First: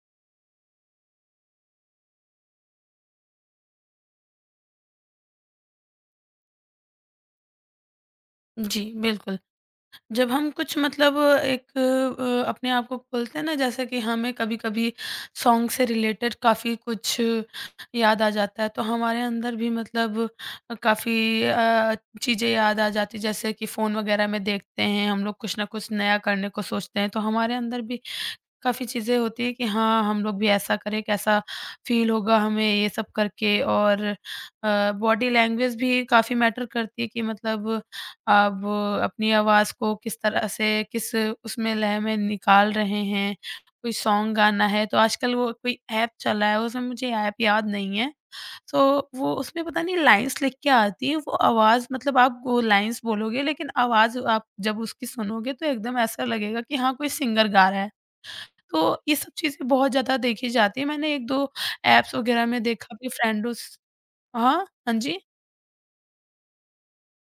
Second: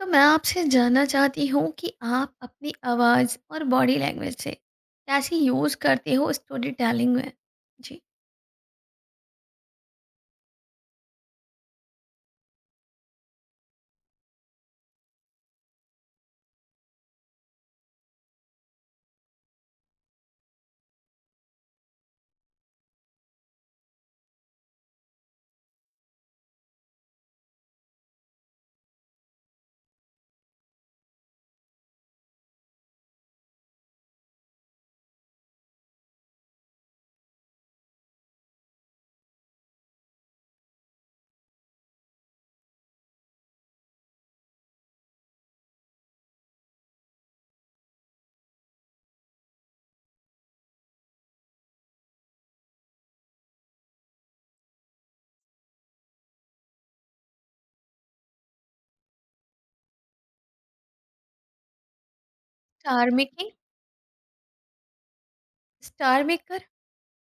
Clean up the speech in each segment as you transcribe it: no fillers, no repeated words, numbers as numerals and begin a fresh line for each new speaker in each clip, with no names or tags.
तो मैं आपसे जानना चाहती हूँ कि आप अपनी आवाज़ और बॉडी लैंग्वेज से कैसे यूज़ करते हो स्टोरी टेलिंग में? जी।
जी, बिल्कुल। जब हम कुछ मतलब एक अपने आप को खोलते हैं ना, जैसे कि हमें कभी-कभी सॉन्ग से रिलेटेड काफ़ी कुछ याद आ जाता है, तो हमारे अंदर भी मतलब काफ़ी चीज़ें याद आ जाती हैं। जैसे कि फ़ोन वगैरह में देखते हैं, हम लोग कुछ ना कुछ नया करने को सोचते हैं, तो हमारे अंदर भी काफ़ी चीज़ें होती हैं कि हाँ, हम लोग भी ऐसा करें, कैसा फ़ील होगा हमें ये सब करके। और बॉडी लैंग्वेज भी काफ़ी मैटर करती है कि मतलब आप अपनी आवाज़ को किस तरह से, किस उसमें लय में निकाल रहे हैं। कोई सॉन्ग गाना है तो आजकल वो कोई ऐप चला है, उसमें मुझे ऐप याद नहीं है। तो वो उसमें पता नहीं लाइन्स लिख के आती है, वो आवाज़ मतलब आप वो लाइन्स बोलोगे लेकिन आवाज़ आप जब उसकी सुनोगे तो एकदम ऐसा लगेगा कि हाँ, कोई सिंगर गा रहा है। तो ये सब चीज़ें बहुत ज़्यादा देखी जाती हैं। मैंने 1-2 ऐप्स वगैरह में देखा कि
स्टार मेकिंग
फ्रेंडों स हाँ? हाँ जी?
Star maker?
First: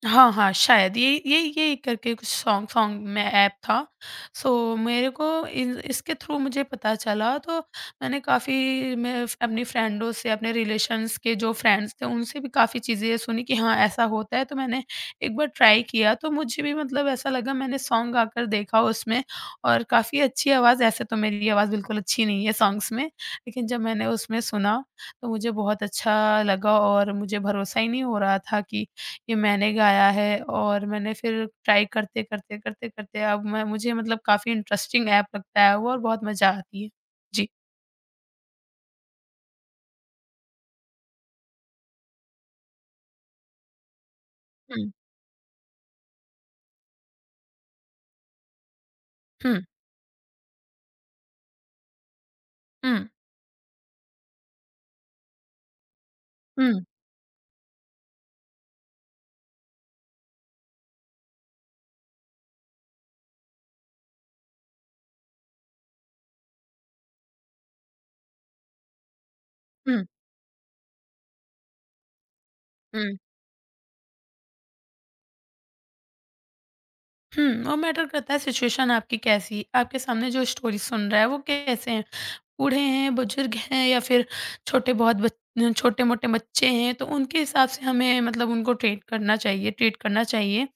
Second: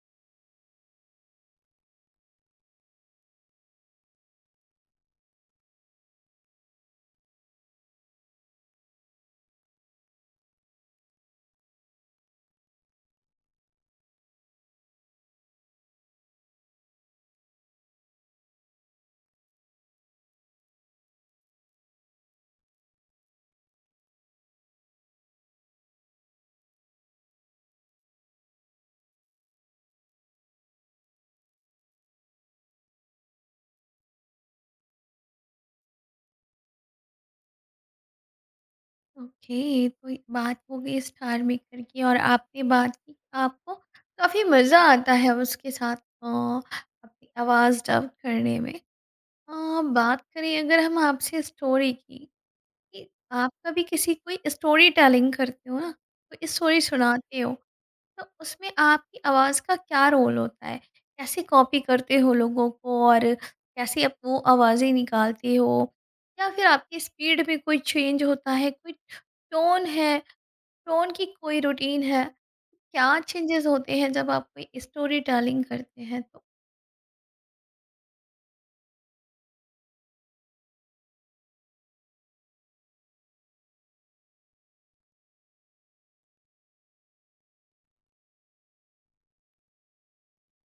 हाँ, हाँ, शायद ये यही यही करके कुछ सॉन्ग सॉन्ग में ऐप था। सो मेरे को इन इसके थ्रू मुझे पता चला, तो मैंने काफ़ी अपनी फ्रेंडों से, अपने रिलेशंस के जो फ्रेंड्स थे उनसे भी काफ़ी चीज़ें सुनी कि हाँ, ऐसा होता है, तो मैंने एक बार ट्राई किया तो मुझे भी मतलब ऐसा लगा, मैंने सॉन्ग गाकर देखा उसमें, और काफ़ी अच्छी आवाज़, ऐसे तो मेरी आवाज़ बिल्कुल अच्छी नहीं है सॉन्ग्स में, लेकिन जब मैंने उसमें सुना तो मुझे बहुत अच्छा लगा, और मुझे भरोसा ही नहीं हो रहा था कि ये मैंने गाया है। और मैंने फिर ट्राई करते, करते, करते, करते अब मैं मुझे मतलब काफ़ी इंटरेस्टिंग ऐप लगता है वो, और बहुत मज़ा आती है। जी।
ओके, तो ये बात हो गई स्टार मेकर की और आपने बात की आपको काफ़ी मज़ा
हुँ,
आता है उसके साथ अ, अपनी आवाज़ डब करने में।
हुँ,
बात करें अगर हम आपसे स्टोरी की
हुँ,
कि आप कभी किसी कोई स्टोरी टेलिंग करते हो ना, कोई
हुँ,
स्टोरी सुनाते हो तो उसमें आपकी आवाज़ का क्या रोल होता है? कैसे कॉपी करते हो लोगों को और कैसे आप वो आवाज़ें निकालते हो? या फिर आपकी स्पीड में कोई चेंज होता है, कोई टोन
हुँ,
है, टोन की कोई रूटीन है?
हुँ,
क्या चेंजेस होते हैं जब आप कोई स्टोरी टेलिंग करते हैं तो?
हुँ। और मैटर करता है सिचुएशन आपकी कैसी, आपके सामने जो स्टोरी सुन रहा है वो कैसे हैं। बूढ़े हैं, बुजुर्ग हैं या फिर छोटे बहुत बच छोटे-मोटे बच्चे हैं, तो उनके हिसाब से हमें मतलब उनको ट्रीट करना चाहिए, ट्रीट करना चाहिए।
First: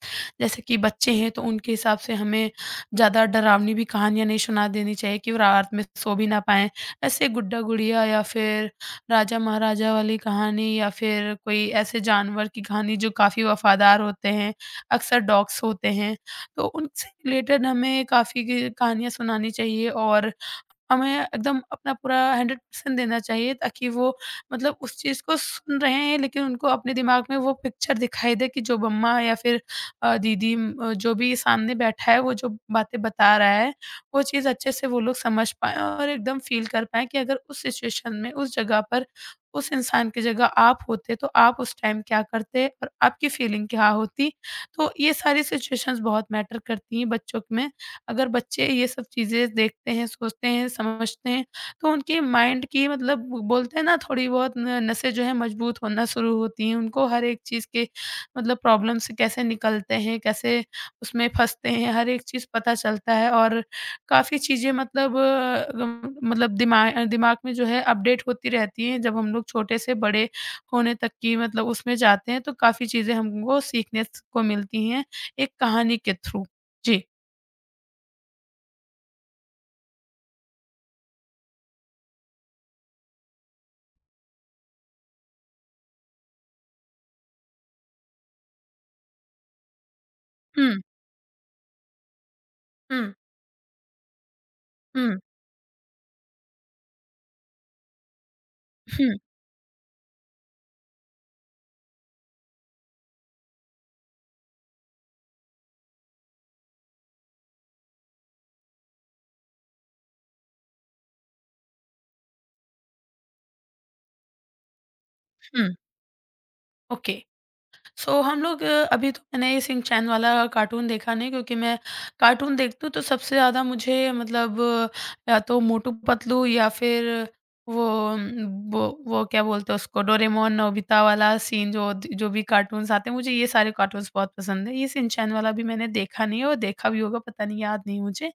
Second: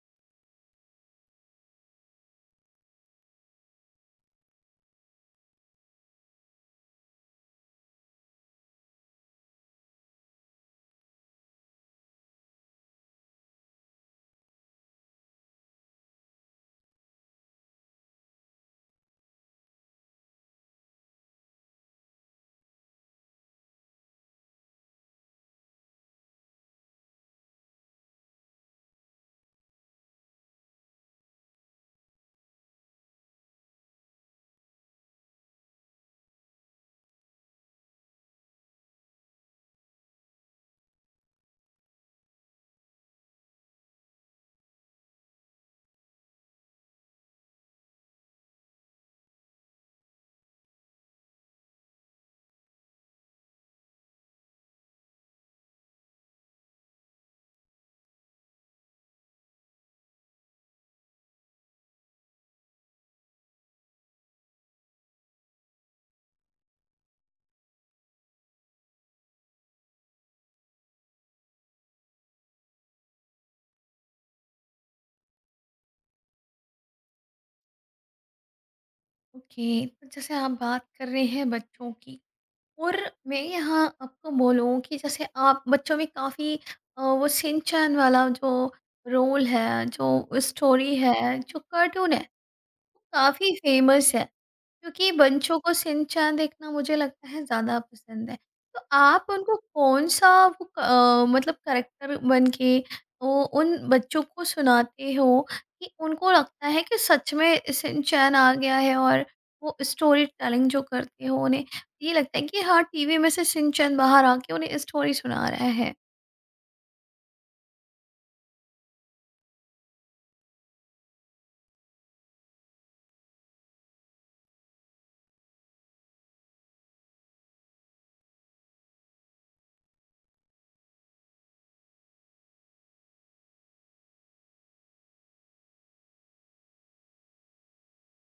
जैसे कि बच्चे हैं, तो उनके हिसाब से हमें ज़्यादा डरावनी भी कहानियाँ नहीं सुना देनी चाहिए कि वो रात में सो भी ना पाएँ। ऐसे गुड्डा-गुड़िया या फिर राजा-महाराजा वाली कहानी, या फिर कोई ऐसे जानवर की कहानी जो काफ़ी वफ़ादार होते हैं, अक्सर डॉग्स होते हैं, तो उनसे रिलेटेड हमें काफ़ी ग कहानियाँ सुनानी चाहिए, और हमें एकदम अपना पूरा 100% देना चाहिए ताकि वो मतलब उस चीज़ को सुन रहे हैं लेकिन उनको अपने दिमाग में वो पिक्चर दिखाई दे कि जो मम्मा या फिर दीदी, जो भी सामने बैठा है वो जो बातें बता रहा है, वो चीज़ अच्छे से वो लोग समझ पाए और एकदम फील कर पाए कि अगर उस सिचुएशन में उस जगह पर उस इंसान की जगह आप होते तो आप उस टाइम क्या करते, और आपकी फीलिंग क्या होती। तो ये सारी सिचुएशंस बहुत मैटर करती हैं बच्चों में। अगर बच्चे ये सब चीज़ें देखते हैं, सोचते हैं, समझते हैं, तो उनके माइंड की मतलब बोलते हैं ना, थोड़ी बहुत न नसें जो है मजबूत होना शुरू होती हैं। उनको हर एक चीज़ के मतलब प्रॉब्लम से कैसे निकलते हैं, कैसे उसमें फँसते हैं, हर एक चीज़ पता चलता है, और काफ़ी चीज़ें मतलब अ, गम मतलब दिमाग में जो है अपडेट होती रहती हैं। जब हम लोग छोटे से बड़े होने तक की मतलब उसमें जाते हैं, तो काफ़ी चीज़ें हमको सीखने स को मिलती हैं, एक कहानी के थ्रू। जी।
ओके, तो जैसे आप बात कर रहे हैं बच्चों की। और मैं यहाँ आपको बोलूँ कि जैसे आप बच्चों में काफ़ी वो सिंचैन वाला जो रोल है, जो
हुँ।
स्टोरी है, जो कार्टून है, वो
हुँ,
काफ़ी फेमस है। क्योंकि
हुँ,
बंचों को शिनचैन देखना मुझे लगता है ज़्यादा पसंद है। तो
हुँ,
आप उनको कौन-सा वो मतलब कैरेक्टर बन के वो उन बच्चों को सुनाते हो कि उनको लगता है कि सच में शिनचैन आ गया है और वो स्टोरी टेलिंग जो करते हो उन्हें ये लगता है कि हाँ, टीवी में से शिनचैन बाहर आके उन्हें स्टोरी सुना रहा
हुँ,
है?
ओके। सो हम लोग अभी तो मैंने ये सिंह चैन वाला कार्टून देखा नहीं, क्योंकि मैं कार्टून देखती हूँ तो सबसे ज़्यादा मुझे मतलब या तो मोटू पतलू या फिर वो वो क्या बोलते हैं उसको, डोरेमोन, नोबिता वाला सीन, जो जो भी कार्टून्स आते हैं, मुझे ये सारे कार्टून्स बहुत पसंद हैं। ये सिंह चैन वाला भी मैंने देखा नहीं है, और देखा भी होगा पता नहीं, याद नहीं मुझे।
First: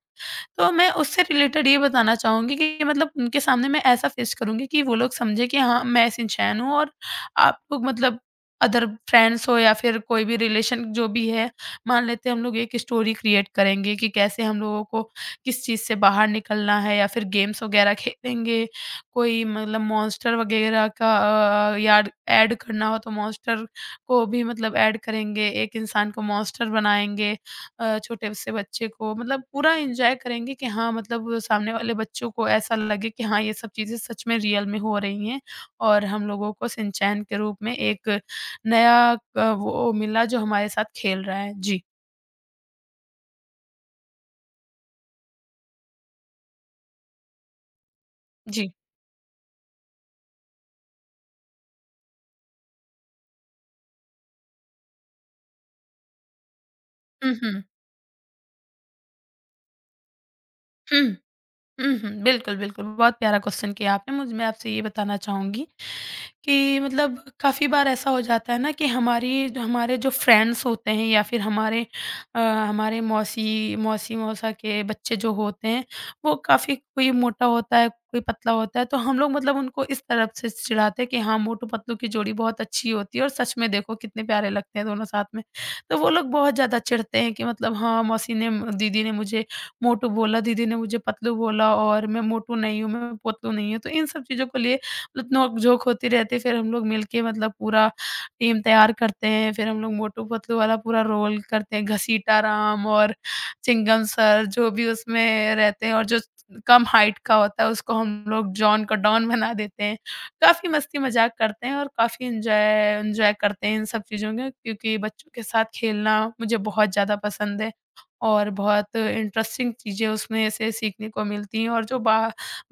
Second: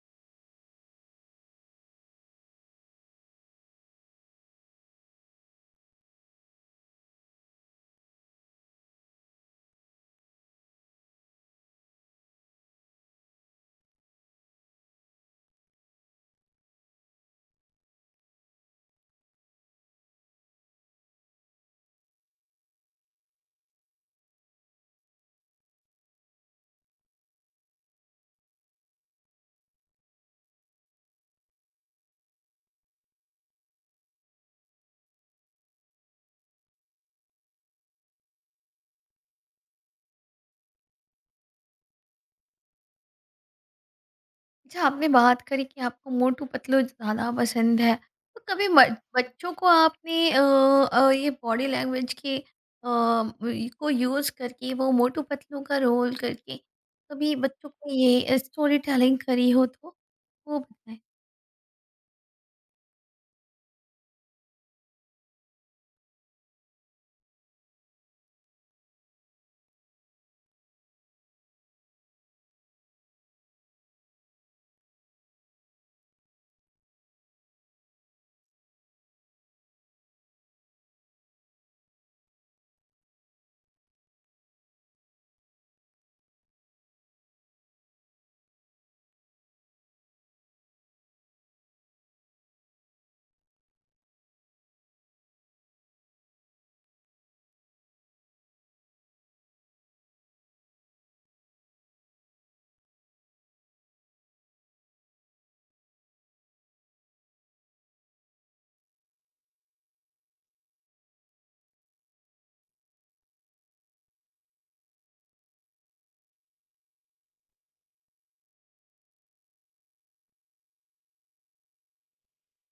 तो मैं उससे रिलेटेड ये बताना चाहूँगी कि मतलब उनके सामने मैं ऐसा पेश करूँगी कि वो लोग समझे कि हाँ, मैं सिंचैन हूँ, और आप लोग मतलब अदर फ्रेंड्स हो या फिर कोई भी रिलेशन जो भी है, मान लेते हैं, हम लोग एक स्टोरी क्रिएट करेंगे कि कैसे हम लोगों को किस चीज़ से बाहर निकलना है, या फिर गेम्स वगैरह खेलेंगे, कोई मतलब मॉन्स्टर वगैरह का अ, याड ऐड करना हो तो मॉन्स्टर को भी मतलब ऐड करेंगे, एक इंसान को मॉन्स्टर बनाएँगे। छोटे से बच्चे को मतलब पूरा एन्जॉय करेंगे कि हाँ, मतलब सामने वाले बच्चों को ऐसा लगे कि हाँ, ये सब चीज़ें सच में, रियल में हो रही हैं, और हम लोगों को शिनचैन के रूप में एक नया वो मिला जो हमारे साथ खेल रहा है। जी,
अच्छा आपने बात करी कि आपको मोटू पतलू ज़्यादा पसंद है। तो कभी
जी।
म बच्चों को आपने ये बॉडी लैंग्वेज के इ को यूज़ करके वो मोटू पतलू का रोल करके
हुँ,
कभी
हुँ।
बच्चों को ये स्टोरी टेलिंग करी हो तो वो बताएँ?
हुँ, हुँ, हुँ। बिल्कुल, बिल्कुल। बहुत प्यारा क्वेश्चन किया आपने। मुझ मैं आपसे ये बताना चाहूँगी कि मतलब काफ़ी बार ऐसा हो जाता है ना कि हमारी जो हमारे जो फ्रेंड्स होते हैं या फिर हमारे हमारे मौसी मौसी मौसा के बच्चे जो होते हैं, वो काफ़ी, कोई मोटा होता है कोई पतला होता है, तो हम लोग मतलब उनको इस तरफ से चिढ़ाते हैं कि हाँ, मोटू पतलू की जोड़ी बहुत अच्छी होती है, और सच में देखो कितने प्यारे लगते हैं दोनों साथ में। तो वो लोग बहुत ज़्यादा चिढ़ते हैं कि मतलब हाँ, मौसी ने दीदी ने मुझे मोटू बोला, दीदी ने मुझे पतलू बोला, और मैं मोटू नहीं हूँ, मैं पतलू नहीं हूँ, तो इन सब चीज़ों को लिए मतलब नोक-झोंक होती रहती है, फिर हम लोग मिलके मतलब पूरा टीम तैयार करते हैं, फिर हम लोग मोटू-पतलू वाला पूरा रोल करते हैं, घसीटा राम और चिंगम सर जो भी उसमें रहते हैं, और जो कम हाइट का होता है उसको हम लोग जॉन का डॉन बना देते हैं। काफ़ी मस्ती मज़ाक करते हैं, और काफ़ी एन्जॉय एन्जॉय करते हैं इन सब चीज़ों में, क्योंकि बच्चों के साथ खेलना मुझे बहुत ज़्यादा पसंद है, और बहुत इंटरेस्टिंग चीज़ें उसमें से सीखने को मिलती हैं, और जो बा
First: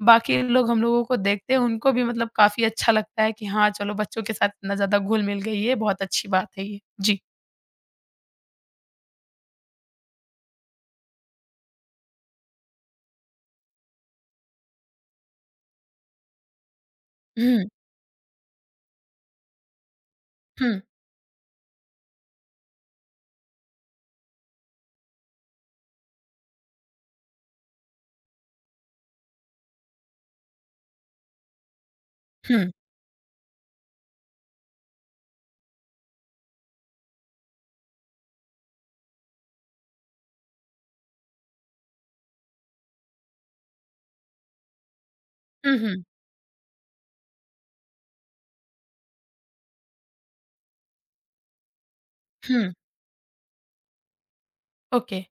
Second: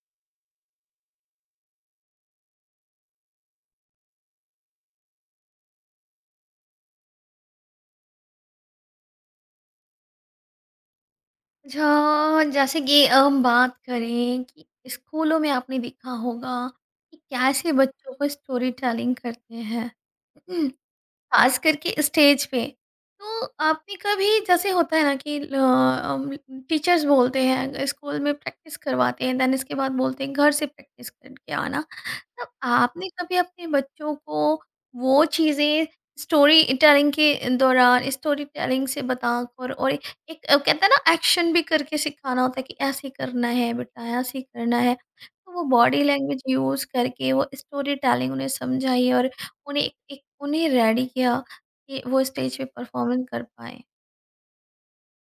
बाकी लोग हम लोगों को देखते हैं, उनको भी मतलब काफ़ी अच्छा लगता है कि हाँ, चलो बच्चों के साथ इतना ज़्यादा घुल-मिल गई है, बहुत अच्छी बात है ये। जी।
अच्छा जैसे कि हम बात करें कि स्कूलों में आपने देखा होगा कि
हुँ,
कैसे बच्चों को स्टोरी टेलिंग करते हैं।
हुँ,
खास करके स्टेज पे। तो आपने कभी जैसे होता है ना कि टीचर्स बोलते हैं स्कूल में प्रैक्टिस करवाते हैं देन इसके बाद बोलते हैं घर से प्रैक्टिस करके आना। तो
हुँ।
आपने कभी अपने बच्चों को वो चीज़ें स्टोरी टेलिंग के दौरान स्टोरी टेलिंग से बताकर और एक कहते हैं ना एक्शन भी करके सिखाना होता है कि ऐसे करना है बेटा ऐसे करना है तो वो
हुँ,
बॉडी
हुँ,
लैंग्वेज यूज़ करके वो स्टोरी टेलिंग उन्हें समझाई और उन्हें एक उन्हें रेडी किया कि वो स्टेज पे
हुँ।
परफॉर्मेंस कर पाए।
ओके।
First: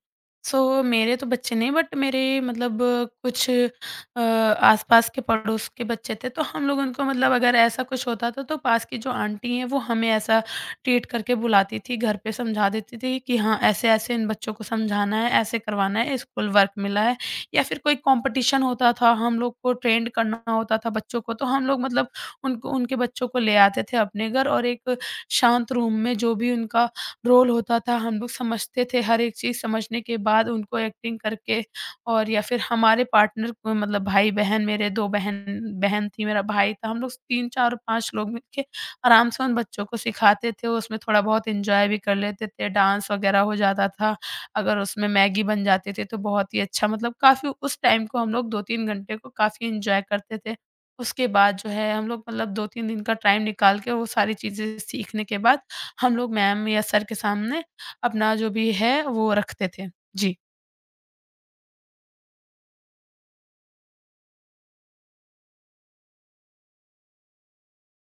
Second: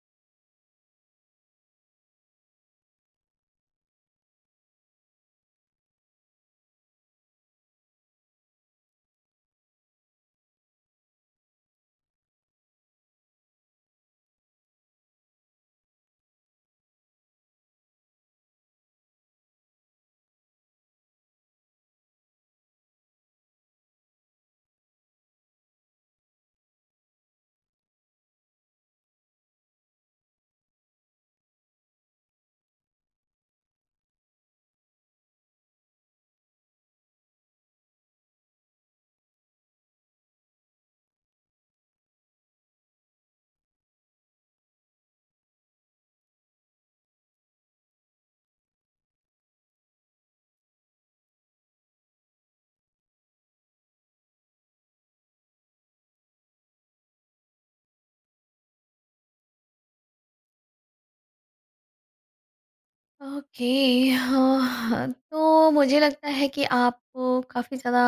सो मेरे तो बच्चे नहीं, बट मेरे मतलब कुछ आस-पास के, पड़ोस के बच्चे थे, तो हम लोग उनको मतलब अगर ऐसा कुछ होता था तो पास की जो आंटी हैं वो हमें ऐसा ट्रीट करके बुलाती थी, घर पे समझा देती थी कि हाँ, ऐसे-ऐसे इन बच्चों को समझाना है, ऐसे करवाना है, स्कूल वर्क मिला है या फिर कोई कॉम्पिटिशन होता था, हम लोग को ट्रेंड करना होता था बच्चों को। तो हम लोग मतलब उनको, उनके बच्चों को ले आते थे अपने घर, और एक शांत रूम में जो भी उनका रोल होता था, हम लोग समझते थे, हर एक चीज़ समझने के बाद उनको एक्टिंग करके, और या फिर हमारे पार्टनर को मतलब भाई-बहन, मेरे 2 बहन बहन थी, मेरा भाई था, हम लोग 3, 4 और 5 लोग मिलके आराम से उन बच्चों को सिखाते थे, उसमें थोड़ा बहुत एन्जॉय भी कर लेते थे, डांस वगैरह हो जाता था, अगर उसमें मैगी बन जाती थी तो बहुत ही अच्छा, मतलब काफ़ी उस टाइम को हम लोग 2-3 घंटे को काफ़ी एन्जॉय करते थे। उसके बाद जो है हम लोग मतलब 2-3 दिन का टाइम निकाल के वो सारी चीज़ें सीखने के बाद हम लोग मैम या सर के सामने अपना जो भी है वो रखते थे। जी,
ओके। हाँ तो मुझे लगता है कि आप काफ़ी ज़्यादा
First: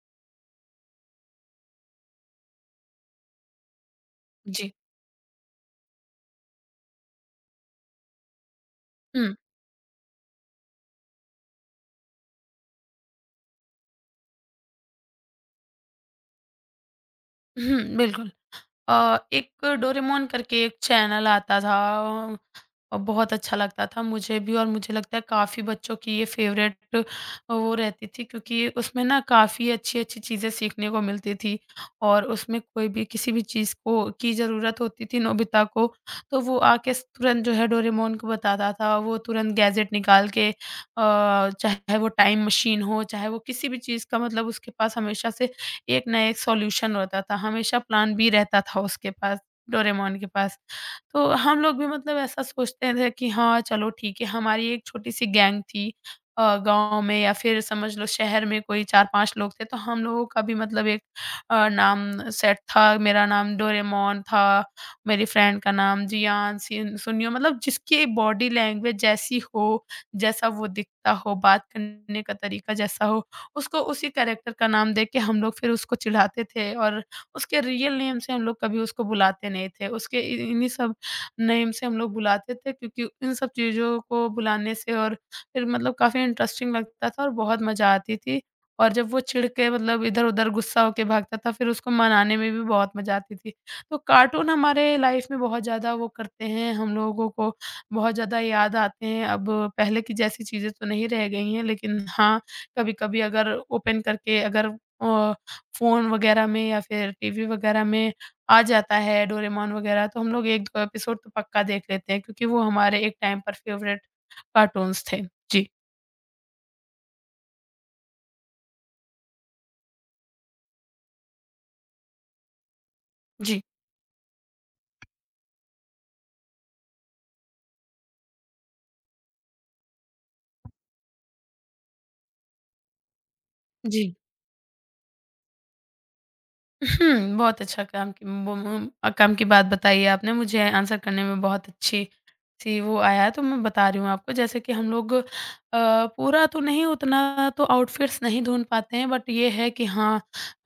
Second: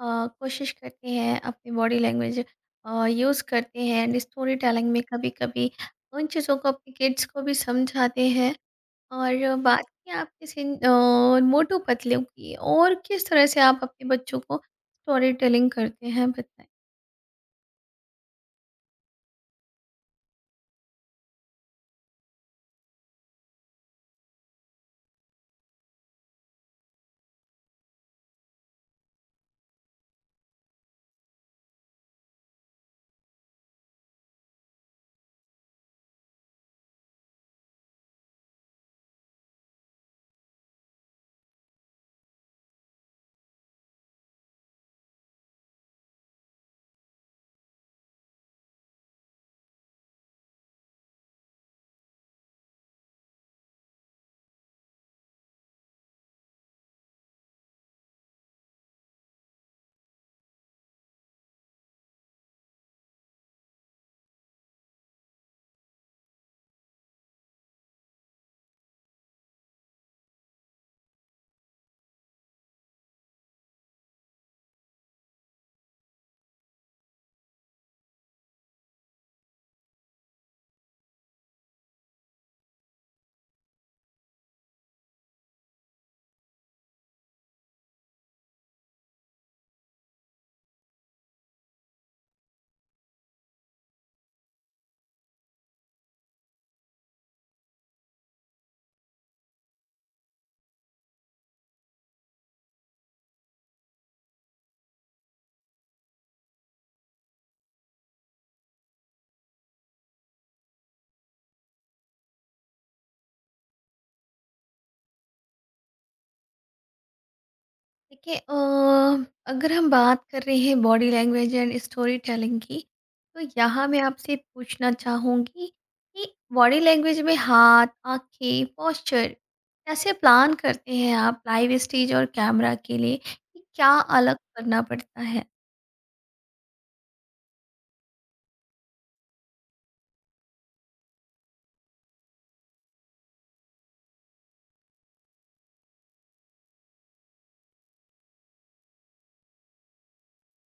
कोशिश करते हैं अपनी बॉडी लैंग्वेज यूज़ करते हैं एंड स्टोरी
जी।
टेलिंग में कभी कभी उन चीज़ों को अपने किड्स को भी समझाते हैं
हुँ,
और बात की आप किसी मोटू पतलू की और किस तरह से आप अपने बच्चों को स्टोरी टेलिंग करते हैं बताइए।
हुँ, बिल्कुल। एक डोरेमोन करके एक चैनल आता था और बहुत अच्छा लगता था मुझे भी, और मुझे लगता है काफ़ी बच्चों की ये फेवरेट वो रहती थी, क्योंकि उसमें ना काफ़ी अच्छी-अच्छी चीज़ें सीखने को मिलती थी, और उसमें कोई भी, किसी भी चीज़ को की ज़रूरत होती थी नोबिता को, तो वो आके स तुरंत जो है डोरेमोन को बताता था, वो तुरंत गैजेट निकाल के चाहे वो टाइम मशीन हो, चाहे वो किसी भी चीज़ का, मतलब उसके पास हमेशा से एक ना एक सॉल्यूशन होता था, हमेशा प्लान बी रहता था उसके पास, डोरेमोन के पास। तो हम लोग भी मतलब ऐसा सोचते थे कि हाँ, चलो ठीक है, हमारी एक छोटी-सी गैंग थी, गाँव में या फिर समझ लो शहर में कोई 4-5 लोग थे, तो हम लोगों का भी मतलब एक नाम सेट था। मेरा नाम डोरेमोन था, मेरी फ्रेंड का नाम जियान, सिन सुनियो, मतलब जिसकी बॉडी लैंग्वेज जैसी हो, जैसा वो दिखता हो, बात करने का तरीका जैसा हो, उसको उसी कैरेक्टर का नाम दे के हम लोग फिर उसको चिढ़ाते थे, और उसके रियल नेम से हम लोग कभी उसको बुलाते नहीं थे। उसके इ इन्हीं सब नेम से हम लोग बुलाते थे, क्योंकि इन सब चीज़ों को बुलाने से और फिर मतलब काफ़ी इंटरेस्टिंग लगता था और बहुत मज़ा आती थी। और जब वो चिढ़ के मतलब इधर-उधर गुस्सा होके भागता था फिर उसको मनाने में भी बहुत मज़ा आती थी। तो कार्टून हमारे लाइफ़ में बहुत ज़्यादा वो करते हैं, हम लोगों को बहुत ज़्यादा याद आते हैं। अब पहले की जैसी चीज़ें तो नहीं रह गई हैं लेकिन हाँ, कभी-कभी अगर ओपन करके अगर अ, फ़ोन वगैरह में या फिर टीवी वगैरह में आ जाता है डोरेमोन वगैरह तो हम लोग 1-2 एपिसोड तो पक्का देख लेते हैं क्योंकि वो हमारे एक टाइम पर फ़ेवरेट कार्टून्स थे। जी।
देखिए अगर हम बात कर रहे हैं body language and story telling की तो
जी,
यहाँ मैं आपसे पूछना चाहूँगी कि बॉडी लैंग्वेज में हाथ, आँखें, पोस्चर कैसे प्लान करते हैं आप लाइव स्टेज और कैमरा के लिए कि क्या
जी।
अलग करना पड़ता है?
बहुत अच्छा काम की काम की बात बताई है आपने, मुझे आंसर करने में बहुत अच्छी-सी वो आया, तो मैं बता रही हूँ आपको। जैसे कि हम लोग पूरा तो नहीं, उतना तो आउटफिट्स नहीं ढूँढ पाते हैं, बट ये है कि हाँ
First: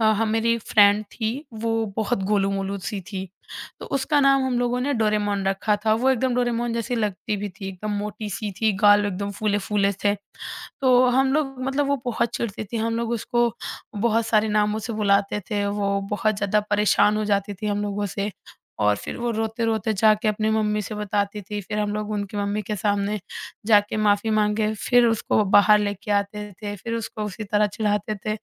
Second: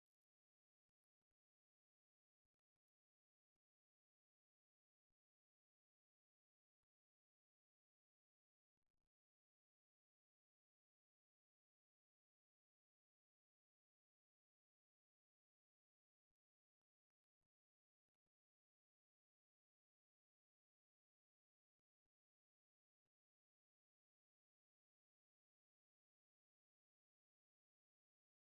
अ, ह मेरी एक फ्रेंड थी, वो बहुत गोलू-मोलू-सी थी, तो उसका नाम हम लोगों ने डोरेमोन रखा था। वो एकदम डोरेमोन जैसी लगती भी थी, एकदम मोटी-सी थी, गाल एकदम फूले-फूले थे। तो हम लोग मतलब वो बहुत चिढ़ती थी, हम लोग उसको बहुत सारे नामों से बुलाते थे, वो बहुत ज़्यादा परेशान हो जाती थी हम लोगों से और फिर वो रोते-रोते जाके अपनी मम्मी से बताती थी, फिर हम लोग उनकी मम्मी के सामने जाके माफ़ी माँगे, फिर उसको बाहर लेके आते थे, फिर उसको उसी तरह चिढ़ाते थे।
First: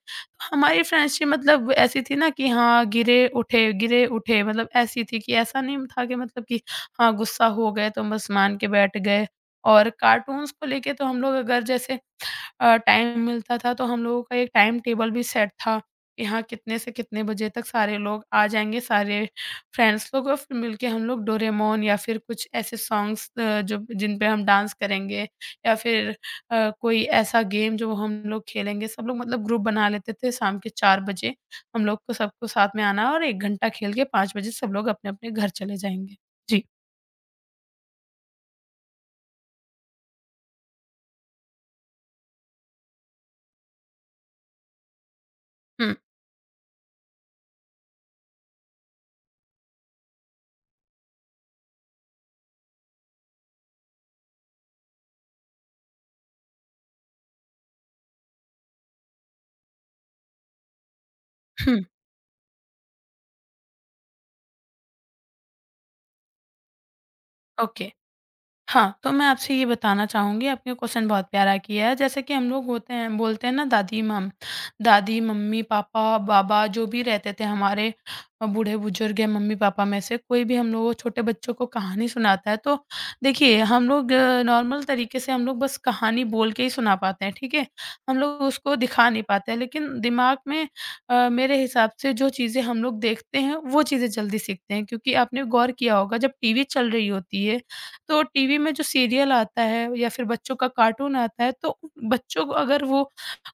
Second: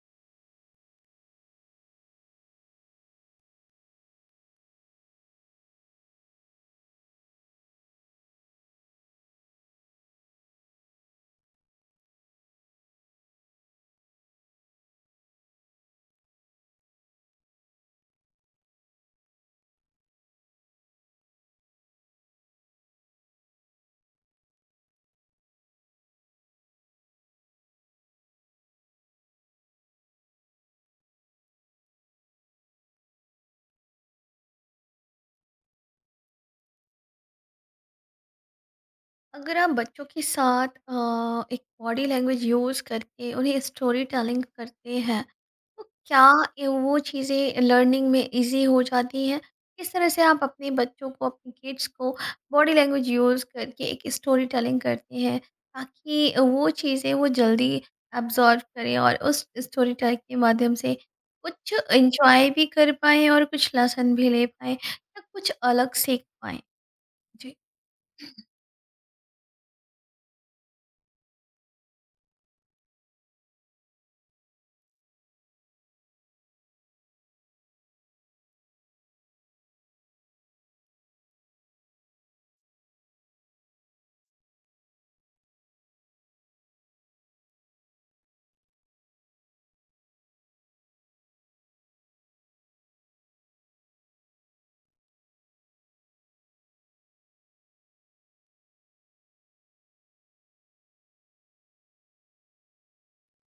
हमारी फ्रेंडशिप मतलब ऐसी थी ना कि हाँ, गिरे, उठे मतलब ऐसी थी कि ऐसा नहीं था कि मतलब कि हाँ, गुस्सा हो गए तो बस मान के बैठ गए और कार्टून्स को लेके तो हम लोग अगर जैसे टाइम मिलता था तो हम लोगों का एक टाइम टेबल भी सेट था कि हाँ कितने से कितने बजे तक सारे लोग आ जाएँगे सारे फ्रेंड्स लोग और फिर मिलके हम लोग डोरेमोन या फिर कुछ ऐसे सॉन्ग्स जो जिन पे हम डांस करेंगे या फिर कोई ऐसा गेम जो हम लोग खेलेंगे। सब लोग मतलब ग्रुप बना लेते थे शाम के 4 बजे हम लोग को सबको साथ में आना है और 1 घंटा खेल के 5 बजे सब लोग अपने-अपने घर चले जाएँगे। जी।
अगर आप बच्चों के साथ एक बॉडी लैंग्वेज यूज़ करके उन्हें स्टोरी टेलिंग करते हैं तो
हुँ,
क्या ये वो चीज़ें लर्निंग में इजी हो जाती हैं? किस तरह से आप अपने बच्चों को, अपने किड्स को बॉडी लैंग्वेज यूज़ करके एक स्टोरी टेलिंग करते हैं ताकि वो चीज़ें वो जल्दी एब्ज़ॉर्ब करें और उस स्टोरी टेलिंग के माध्यम से कुछ
हुँ।
एन्जॉय भी कर पाएँ और कुछ लेसन भी ले पाएँ या कुछ अलग सीख पाएँ? जी।
ओके। हाँ, तो मैं आपसे ये बताना चाहूँगी, आपने क्वेश्चन बहुत प्यारा किया है। जैसे कि हम लोग होते हैं बोलते हैं ना दादी, मम्मी, पापा, बाबा जो भी रहते थे हमारे बूढ़े-बुजुर्ग या मम्मी-पापा में से कोई भी हम लोगों को छोटे बच्चों को कहानी सुनाता है। तो देखिए हम लोग नॉर्मल तरीके से हम लोग बस कहानी बोल के ही सुना पाते हैं, ठीक है? हम लोग उसको दिखा नहीं पाते हैं, लेकिन दिमाग में मेरे हिसाब से जो चीज़ें हम लोग देखते हैं, वो चीज़ें जल्दी सीखते हैं। क्योंकि आपने गौर किया होगा जब टीवी चल रही होती है तो टीवी में जो सीरियल आता है या फिर बच्चों का कार्टून आता है, तो बच्चों को अगर वो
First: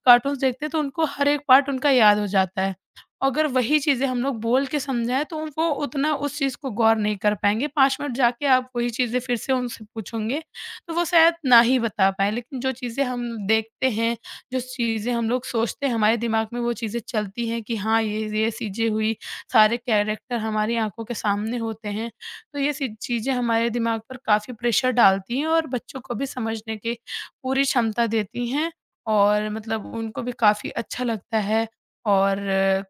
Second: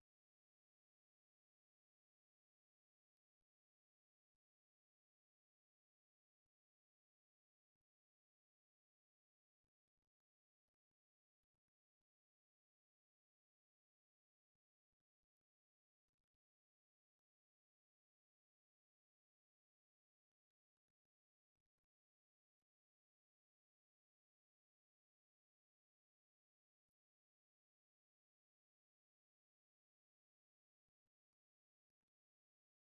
कार्टून्स देखते हैं तो उनको हर एक पार्ट उनका याद हो जाता है। अगर वही चीज़ें हम लोग बोल के समझाएँ तो वो उतना उस चीज़ को गौर नहीं कर पाएँगे। 5 मिनट जाके आप वही चीज़ें फिर से उनसे पूछोगे, तो वो शायद ना ही बता पाएँ। लेकिन जो चीज़ें हम देखते हैं, जो चीज़ें हम लोग सोचते हैं, हमारे दिमाग में वो चीज़ें चलती हैं कि हाँ, ये चीज़ें हुई, सारे कैरेक्टर हमारी आँखों के सामने होते हैं। तो ये सी चीज़ें हमारे दिमाग पर काफ़ी प्रेशर डालती हैं और बच्चों को भी समझने की पूरी क्षमता देती हैं और मतलब उनको भी काफ़ी अच्छा लगता है और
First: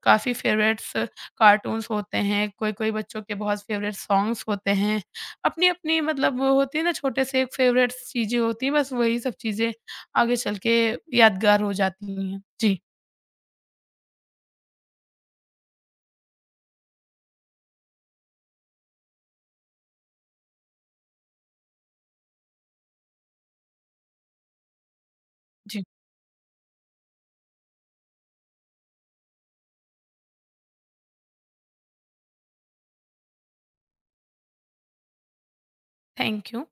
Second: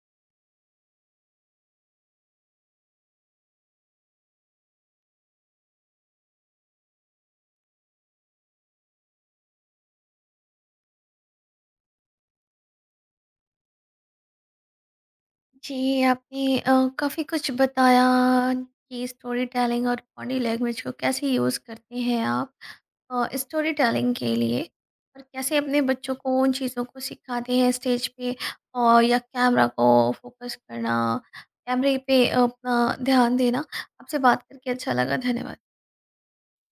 काफ़ी फ़ेवरेट्स कार्टून्स होते हैं, कोई-कोई बच्चों के बहुत फ़ेवरेट सॉन्ग्स होते हैं। अपनी-अपनी मतलब वो होती है ना छोटे से एक फ़ेवरेट्स चीज़ें होती हैं, बस वही सब चीज़ें आगे चल के यादगार हो जाती हैं। जी।
जी, आपने काफ़ी कुछ बताया कि स्टोरी टेलिंग और बॉडी लैंग्वेज को कैसे यूज़ करते हैं आप स्टोरी टेलिंग के लिए और कैसे अपने
जी।
बच्चों को उन चीज़ों को सिखाते हैं स्टेज पे और या कैमरा को फोकस करना, कैमरे पे अपना ध्यान देना। आपसे बात करके अच्छा लगा, धन्यवाद।
Thank you.